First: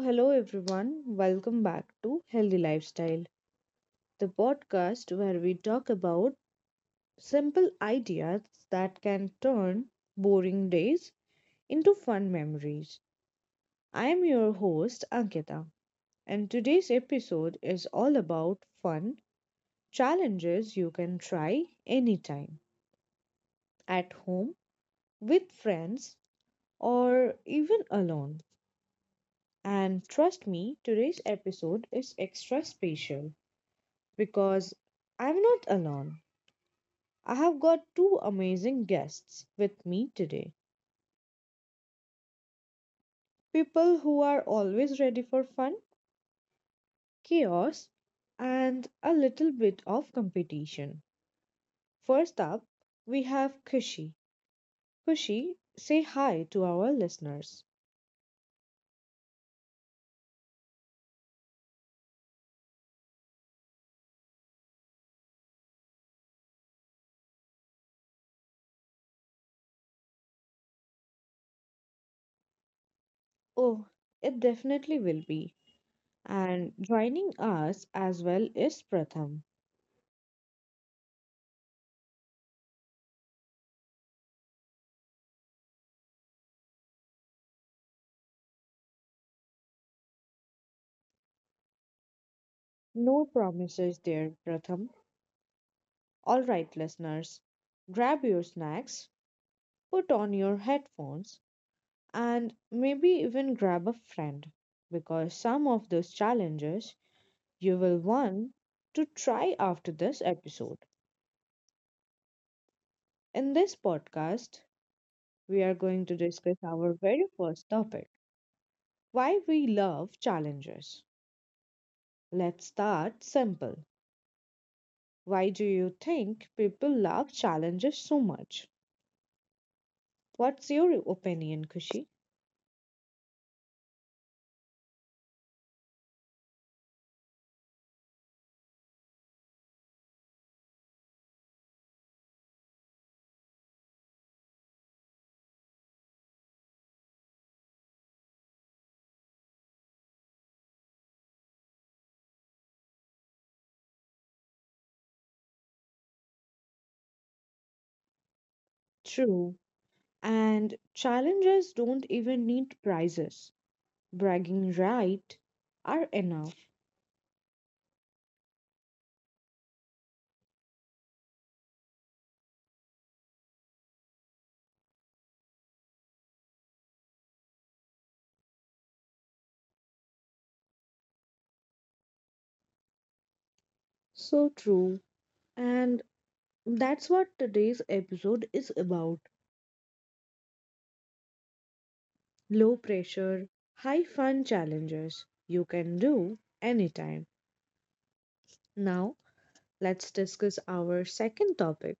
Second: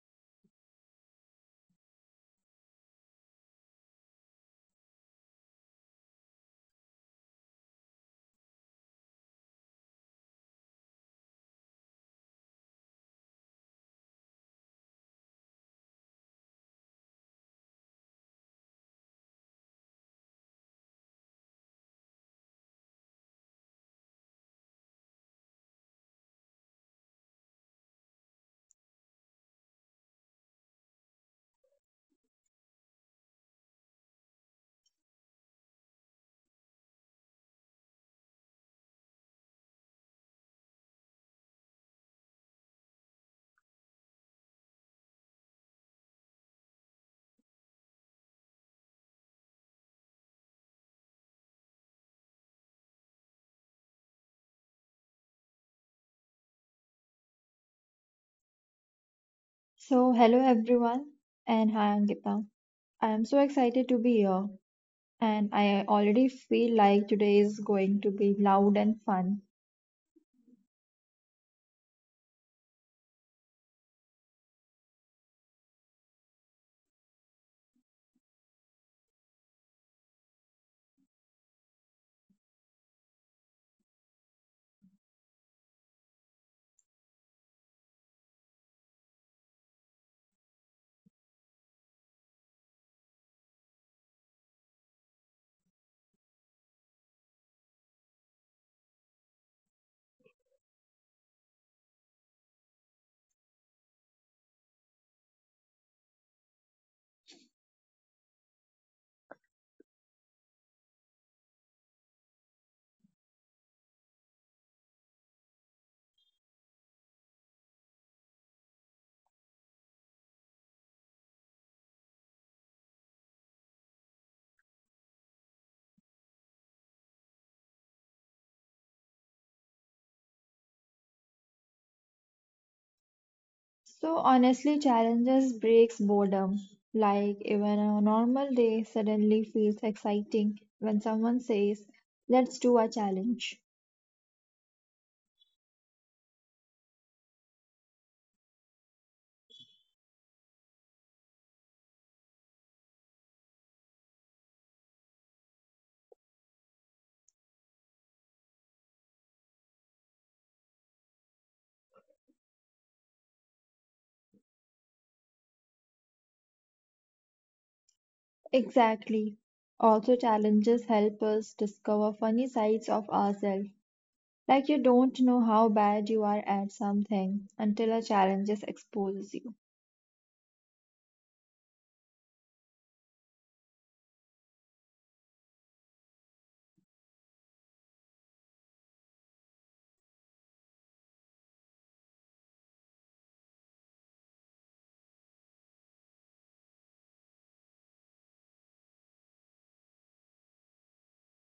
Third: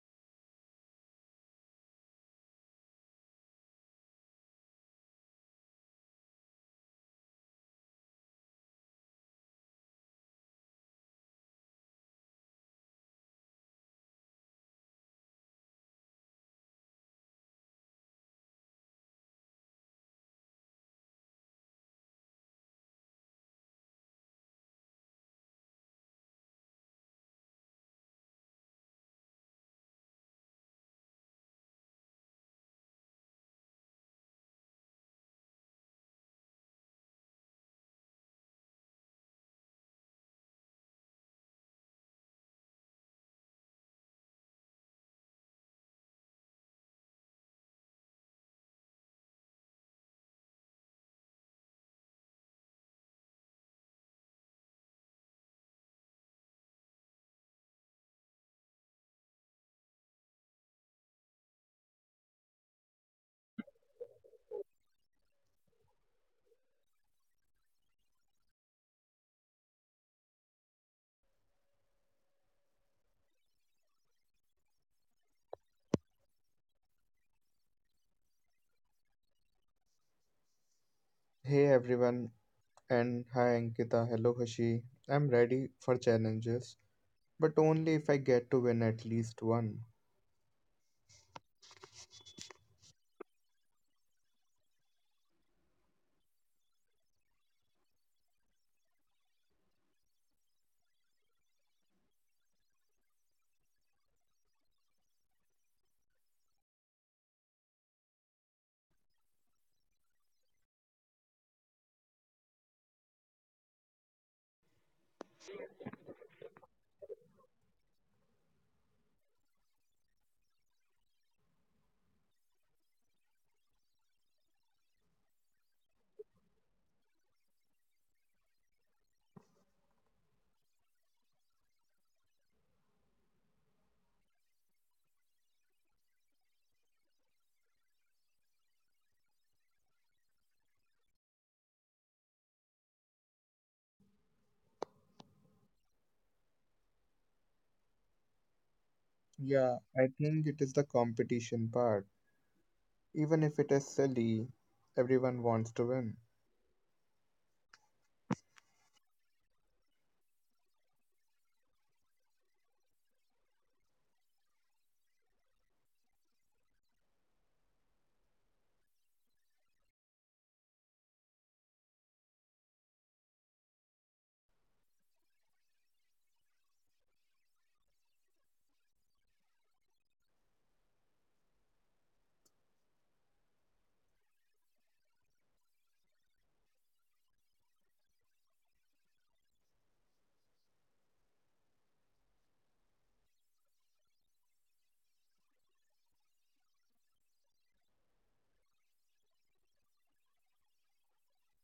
hello everyone. Welcome back to Healthy Lifestyle, the podcast where we talk about simple ideas that can turn boring days into fun memories. I am your host Ankita, and today's episode is all about fun challenges you can try anytime at home, with friends, or even alone. And trust me, today's episode is extra special because I'm not alone. I have got two amazing guests with me today. People who are always ready for fun, chaos, and a little bit of competition. First up, we have Kushi. Kushi, say hi to our listeners. So, hello everyone, and hi Ankita. I am so excited to be here, and I already feel like today is going to be loud and fun. Oh, it definitely will be. And joining us as well is Pratham. Hey everyone, and hi Ankita, hello Hashi. I'm ready for challenges, but only if I get to win at least one. No promises there, Pratham. All right, listeners, grab your snacks, put on your headphones, and maybe even grab a friend because some of those challenges you will want to try after this episode. In this podcast, we are going to discuss our very first topic: why we love challenges. Let's start simple. Why do you think people love challenges so much? What's your opinion, Kushi? So, honestly, challenges breaks boredom. Like, even a normal day suddenly feels exciting when someone says, let's do a challenge. Yeah, I think it is the competition part. Even if it is silly, everyone wants to win. True. And challenges don't even need prizes, bragging right are enough. Exactly. Also, challenges help us discover funny sides of ourselves. Like, you don't know how bad you are at something until a challenge just exposes you. So true. And that's what today's episode is about: low pressure, high fun challenges you can do anytime. Now, let's discuss our second topic:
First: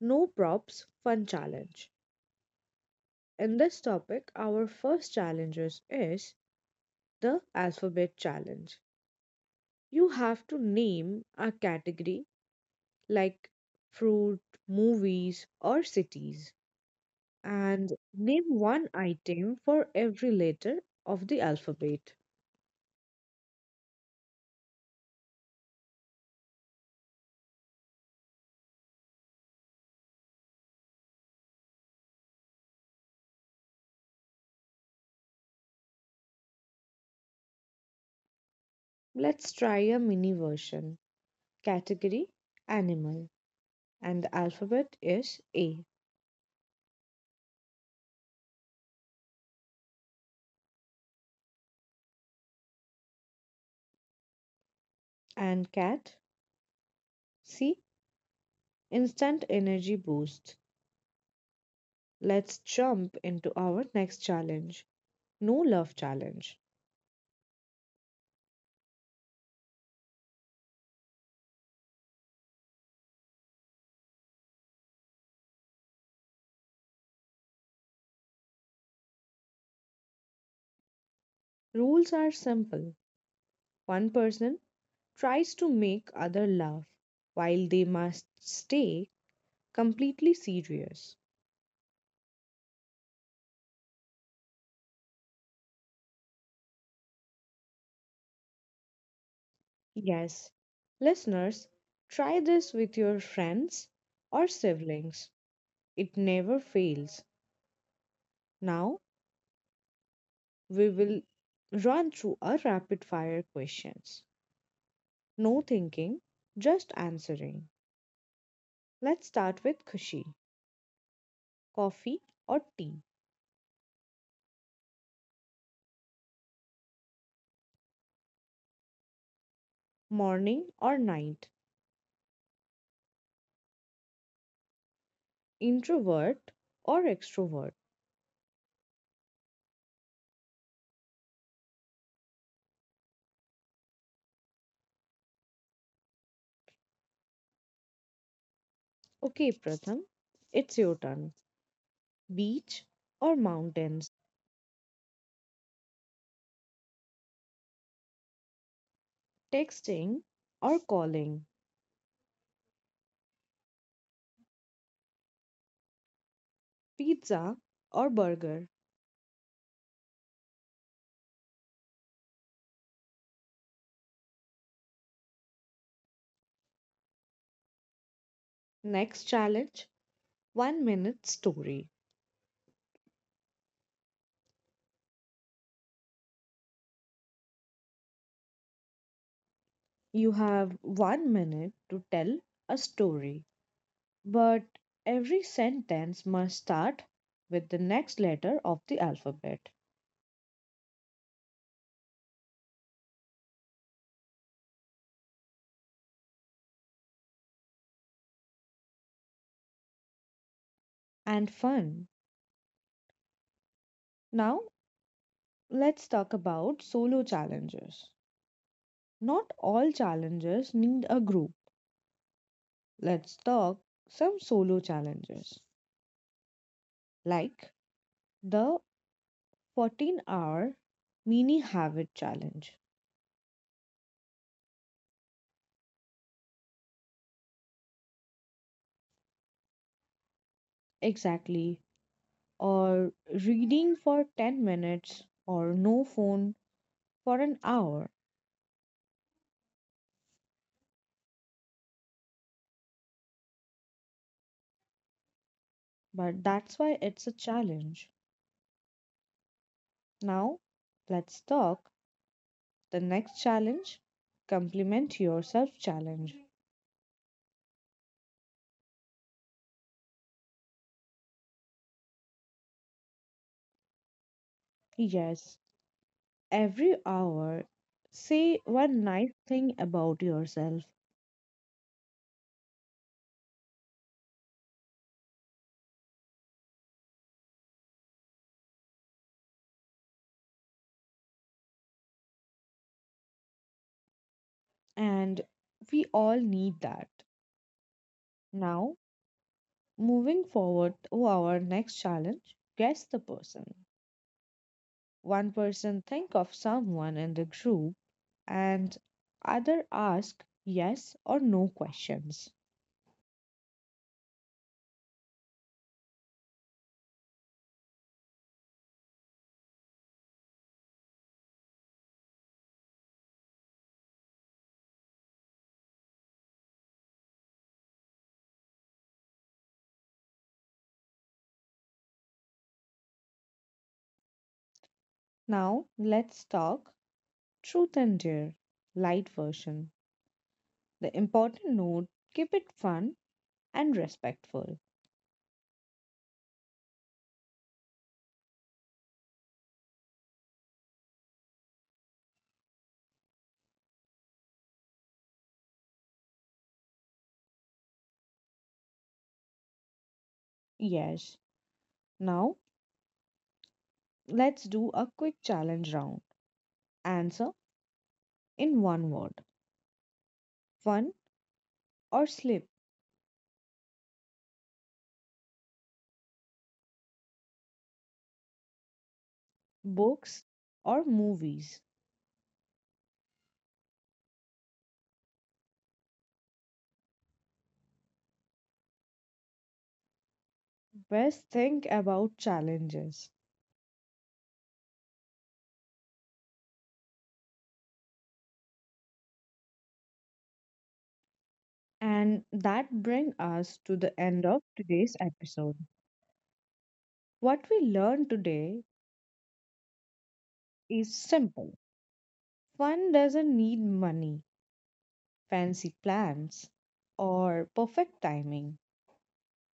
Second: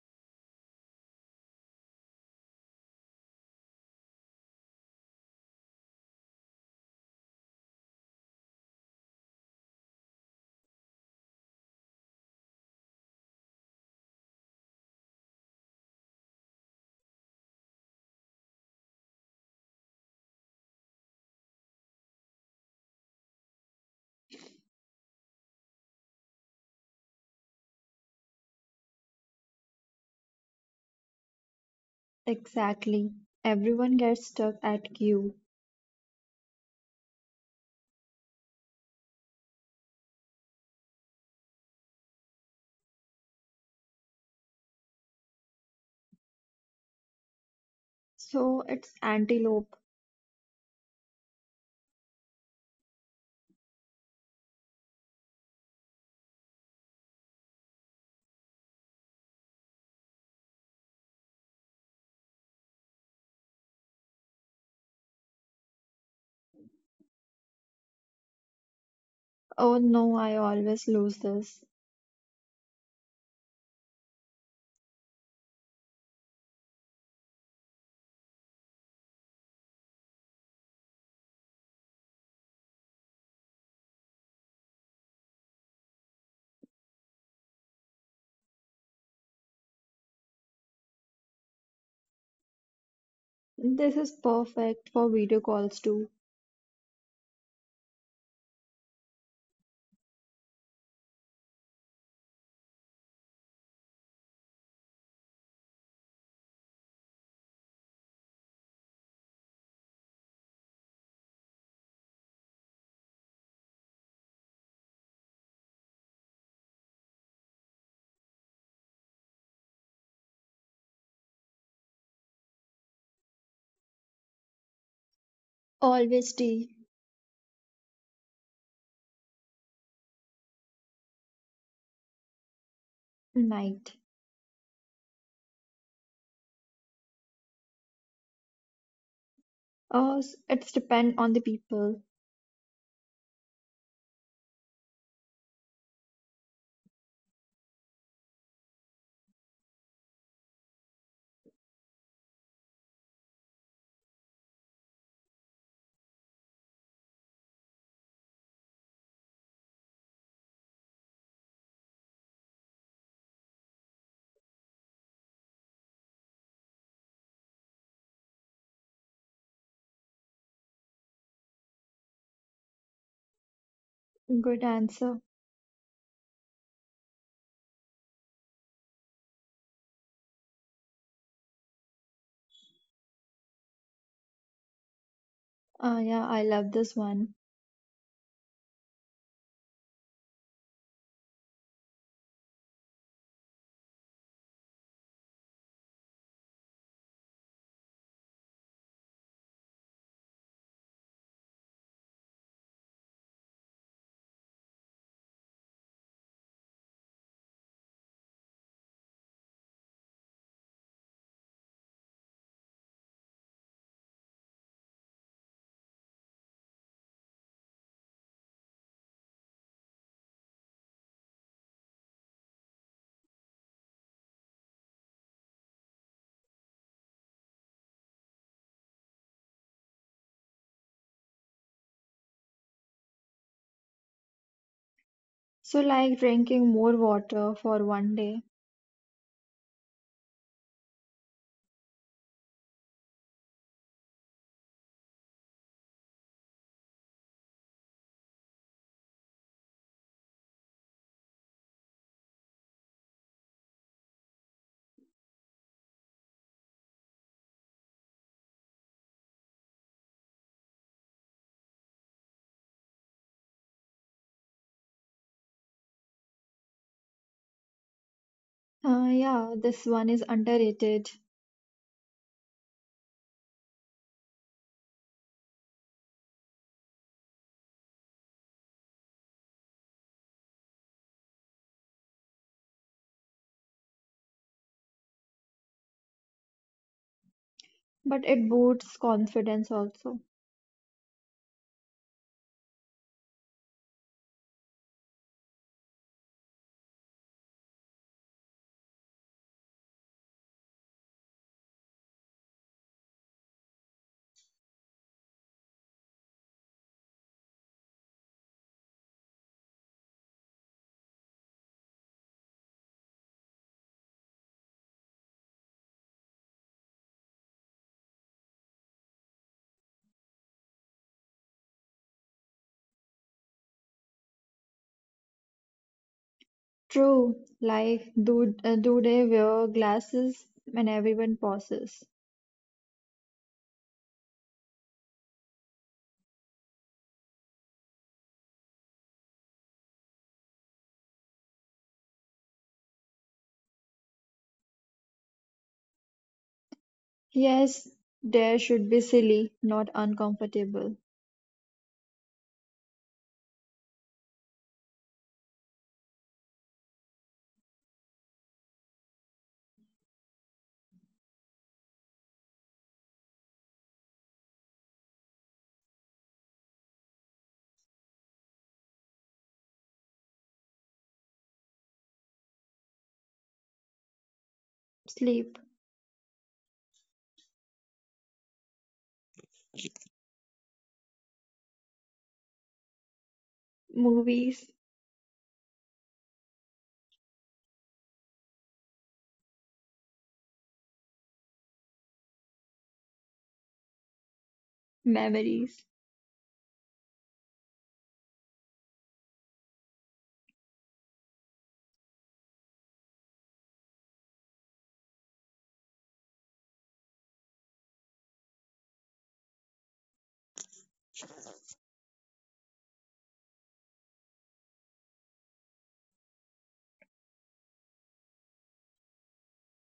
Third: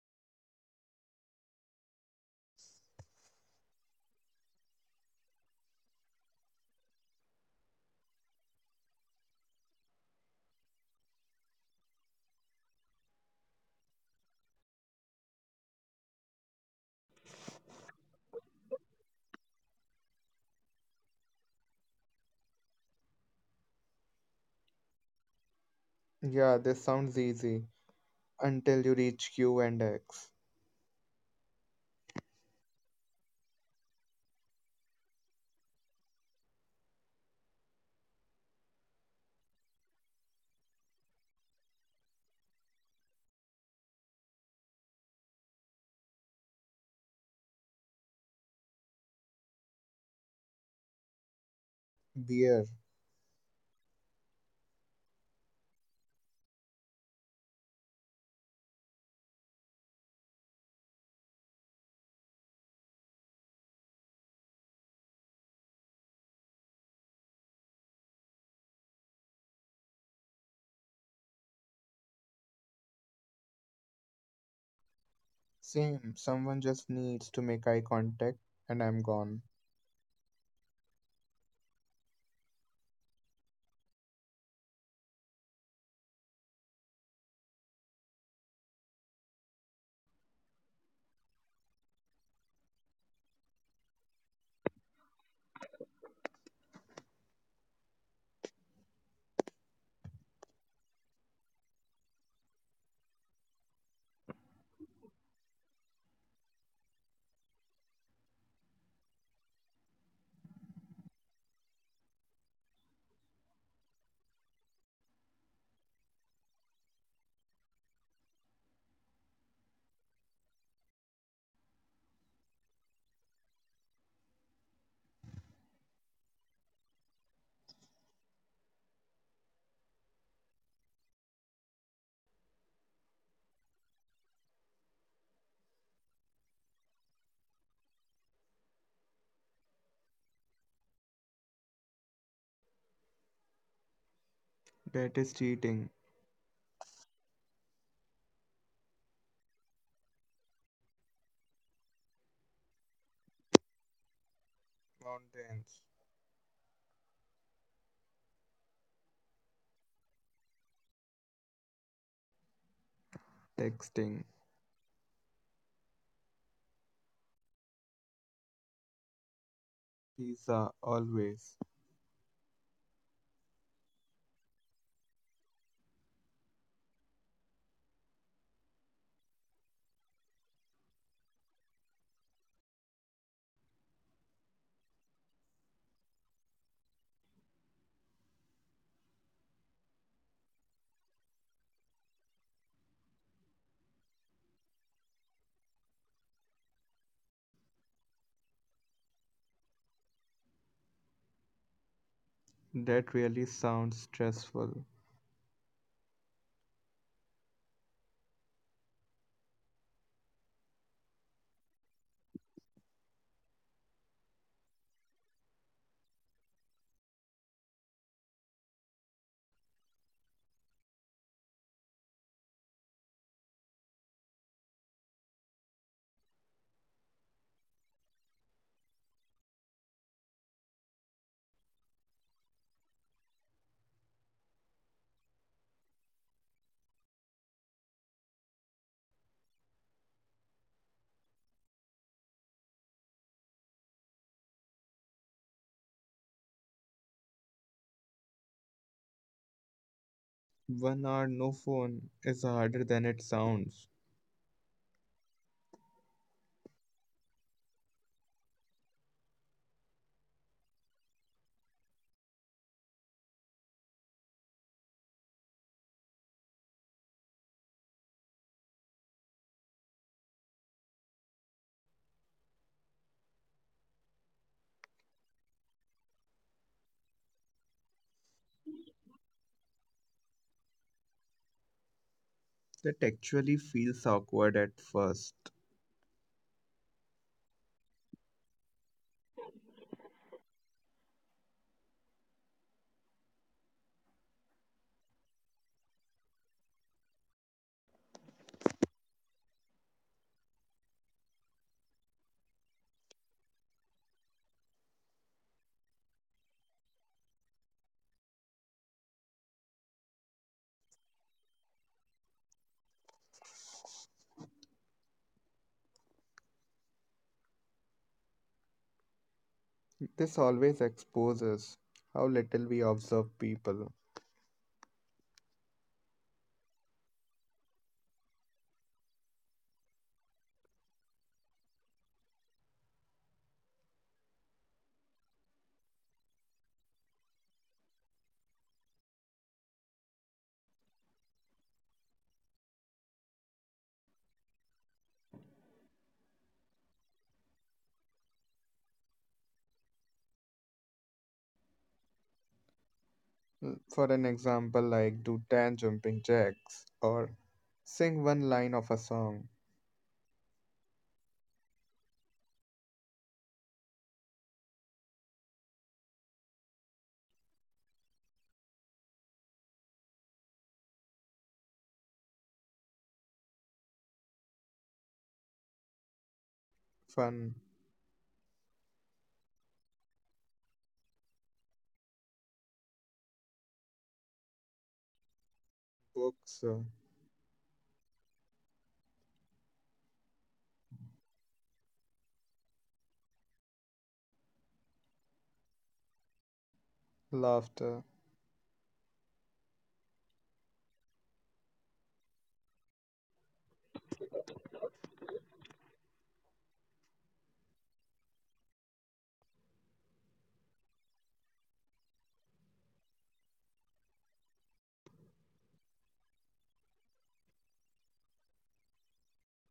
no props fun challenge. In this topic, our first challenges is the alphabet challenge. You have to name a category like fruit, movies, or cities, and name one item for every letter of the alphabet. Yeah, this sounds easy until you reach Q and X. Exactly. Everyone gets stuck at Q. Let's try a mini version. Category animal, and the alphabet is A. So it's antelope. Beer. And cat, C. Instant energy boost. Let's jump into our next challenge: no love challenge. Oh no, I always lose this. Same, someone just needs to make eye contact, and I'm gone. Rules are simple. One person tries to make other laugh while they must stay completely serious. This is perfect for video calls too. Yes. Listeners, try this with your friends or siblings. It never fails. Now we will run through a rapid fire questions. No thinking, just answering. Let's start with Kushi. Coffee or tea? Always day, Morning or night? night. Introvert or extrovert? Oh, it's depend on the people. That is cheating. Okay, Pratham, it's your turn. Beach or mountains? Mountains. Texting or calling? Texting. Pizza or burger. Pizza, always. Good answer. Next challenge: 1 minute story. Yeah, I love this one. You have 1 minute to tell a story, but every sentence must start with the next letter of the alphabet. That really sounds stressful. And fun. Now, let's talk about solo challenges. Not all challenges need a group. Let's talk some solo challenges, like the 14-hour mini habit challenge. So like drinking more water for one day. Exactly, or reading for 10 minutes or no phone for an hour. 1 hour no phone is harder than it sounds. But that's why it's a challenge. Now, let's talk the next challenge: compliment yourself challenge. Yeah, this one is underrated, Yes, every hour say one nice thing about yourself, That actually feels awkward at first. but it boosts confidence also. and we all need that. Now, moving forward to our next challenge: guess the person. One person think of someone in the group and other ask yes or no questions. This always exposes how little we observe people. True, like do they wear glasses when everyone pauses? Now let's talk truth and dare, light version. The important note: keep it fun and respectful. Yes, there should be silly, not uncomfortable. For an example, like do 10 jumping jacks or sing one line of a song. Yes. Now let's do a quick challenge round. Answer in one word: fun or slip, Sleep, Fun, books or movies. movies, books, Best think about challenges. memories. laughter, And that brings us to the end of today's episode. What we learned today is simple. Fun doesn't need money, fancy plans, or perfect timing.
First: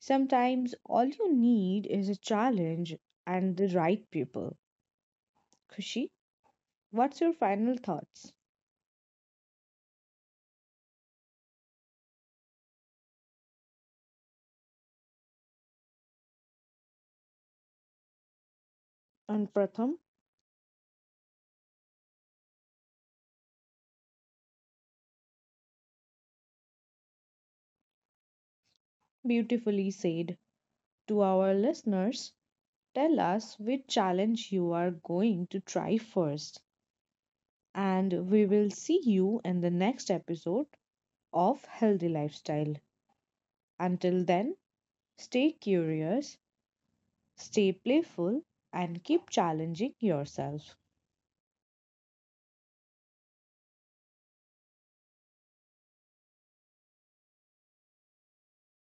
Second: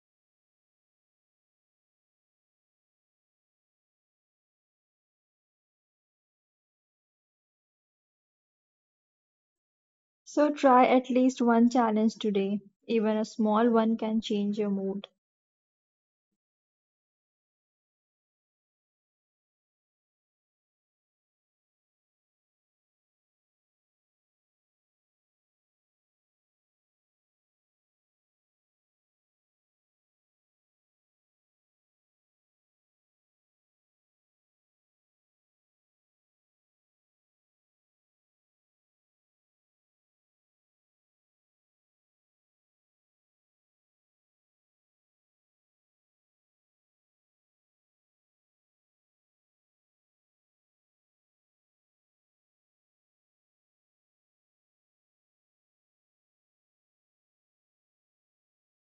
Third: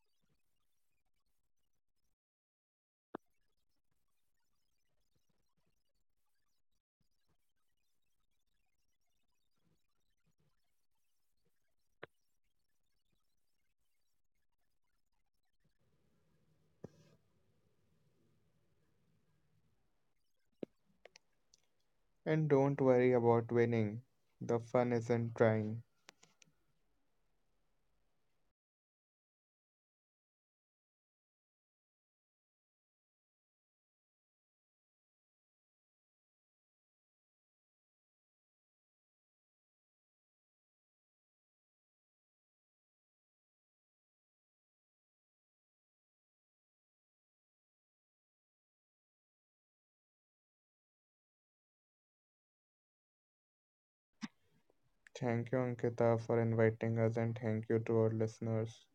Sometimes all you need is a challenge and the right people. Kushi, what's your final thoughts? So try at least one challenge today. Even a small one can change your mood. And Pratham, and don't worry about winning. The fun isn't trying. beautifully said. To our listeners, tell us which challenge you are going to try first. And we will see you in the next episode of Healthy Lifestyle. Until then, stay curious, stay playful, and keep challenging yourself. Thank you, Ankita, for inviting us, and thank you to our listeners.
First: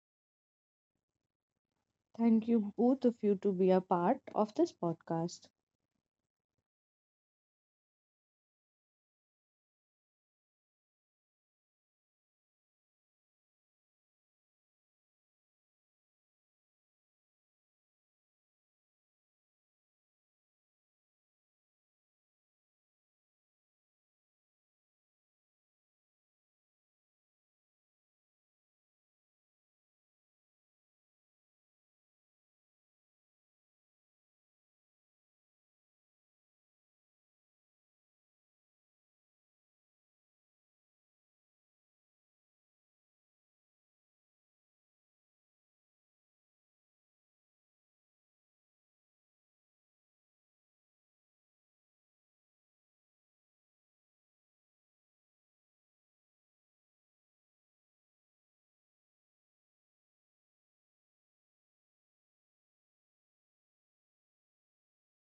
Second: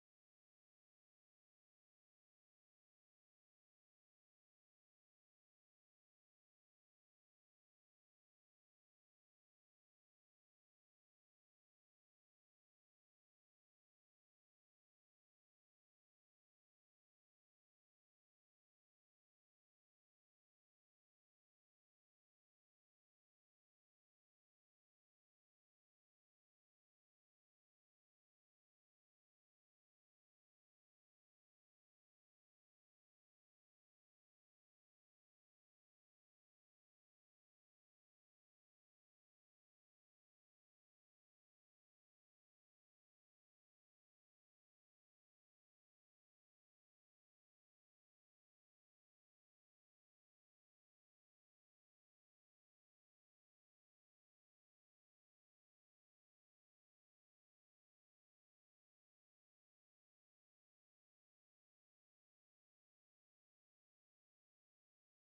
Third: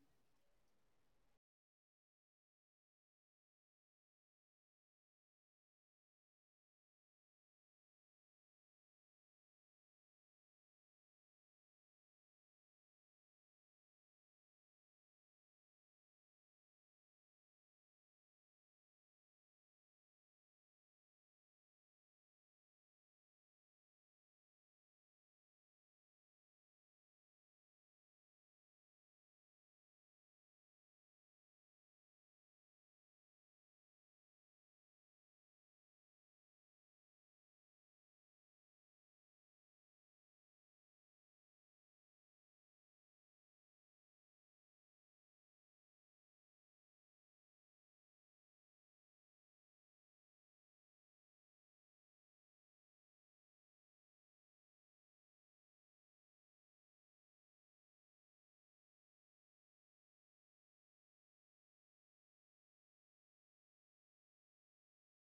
Thank you, both of you, to be a part of this podcast.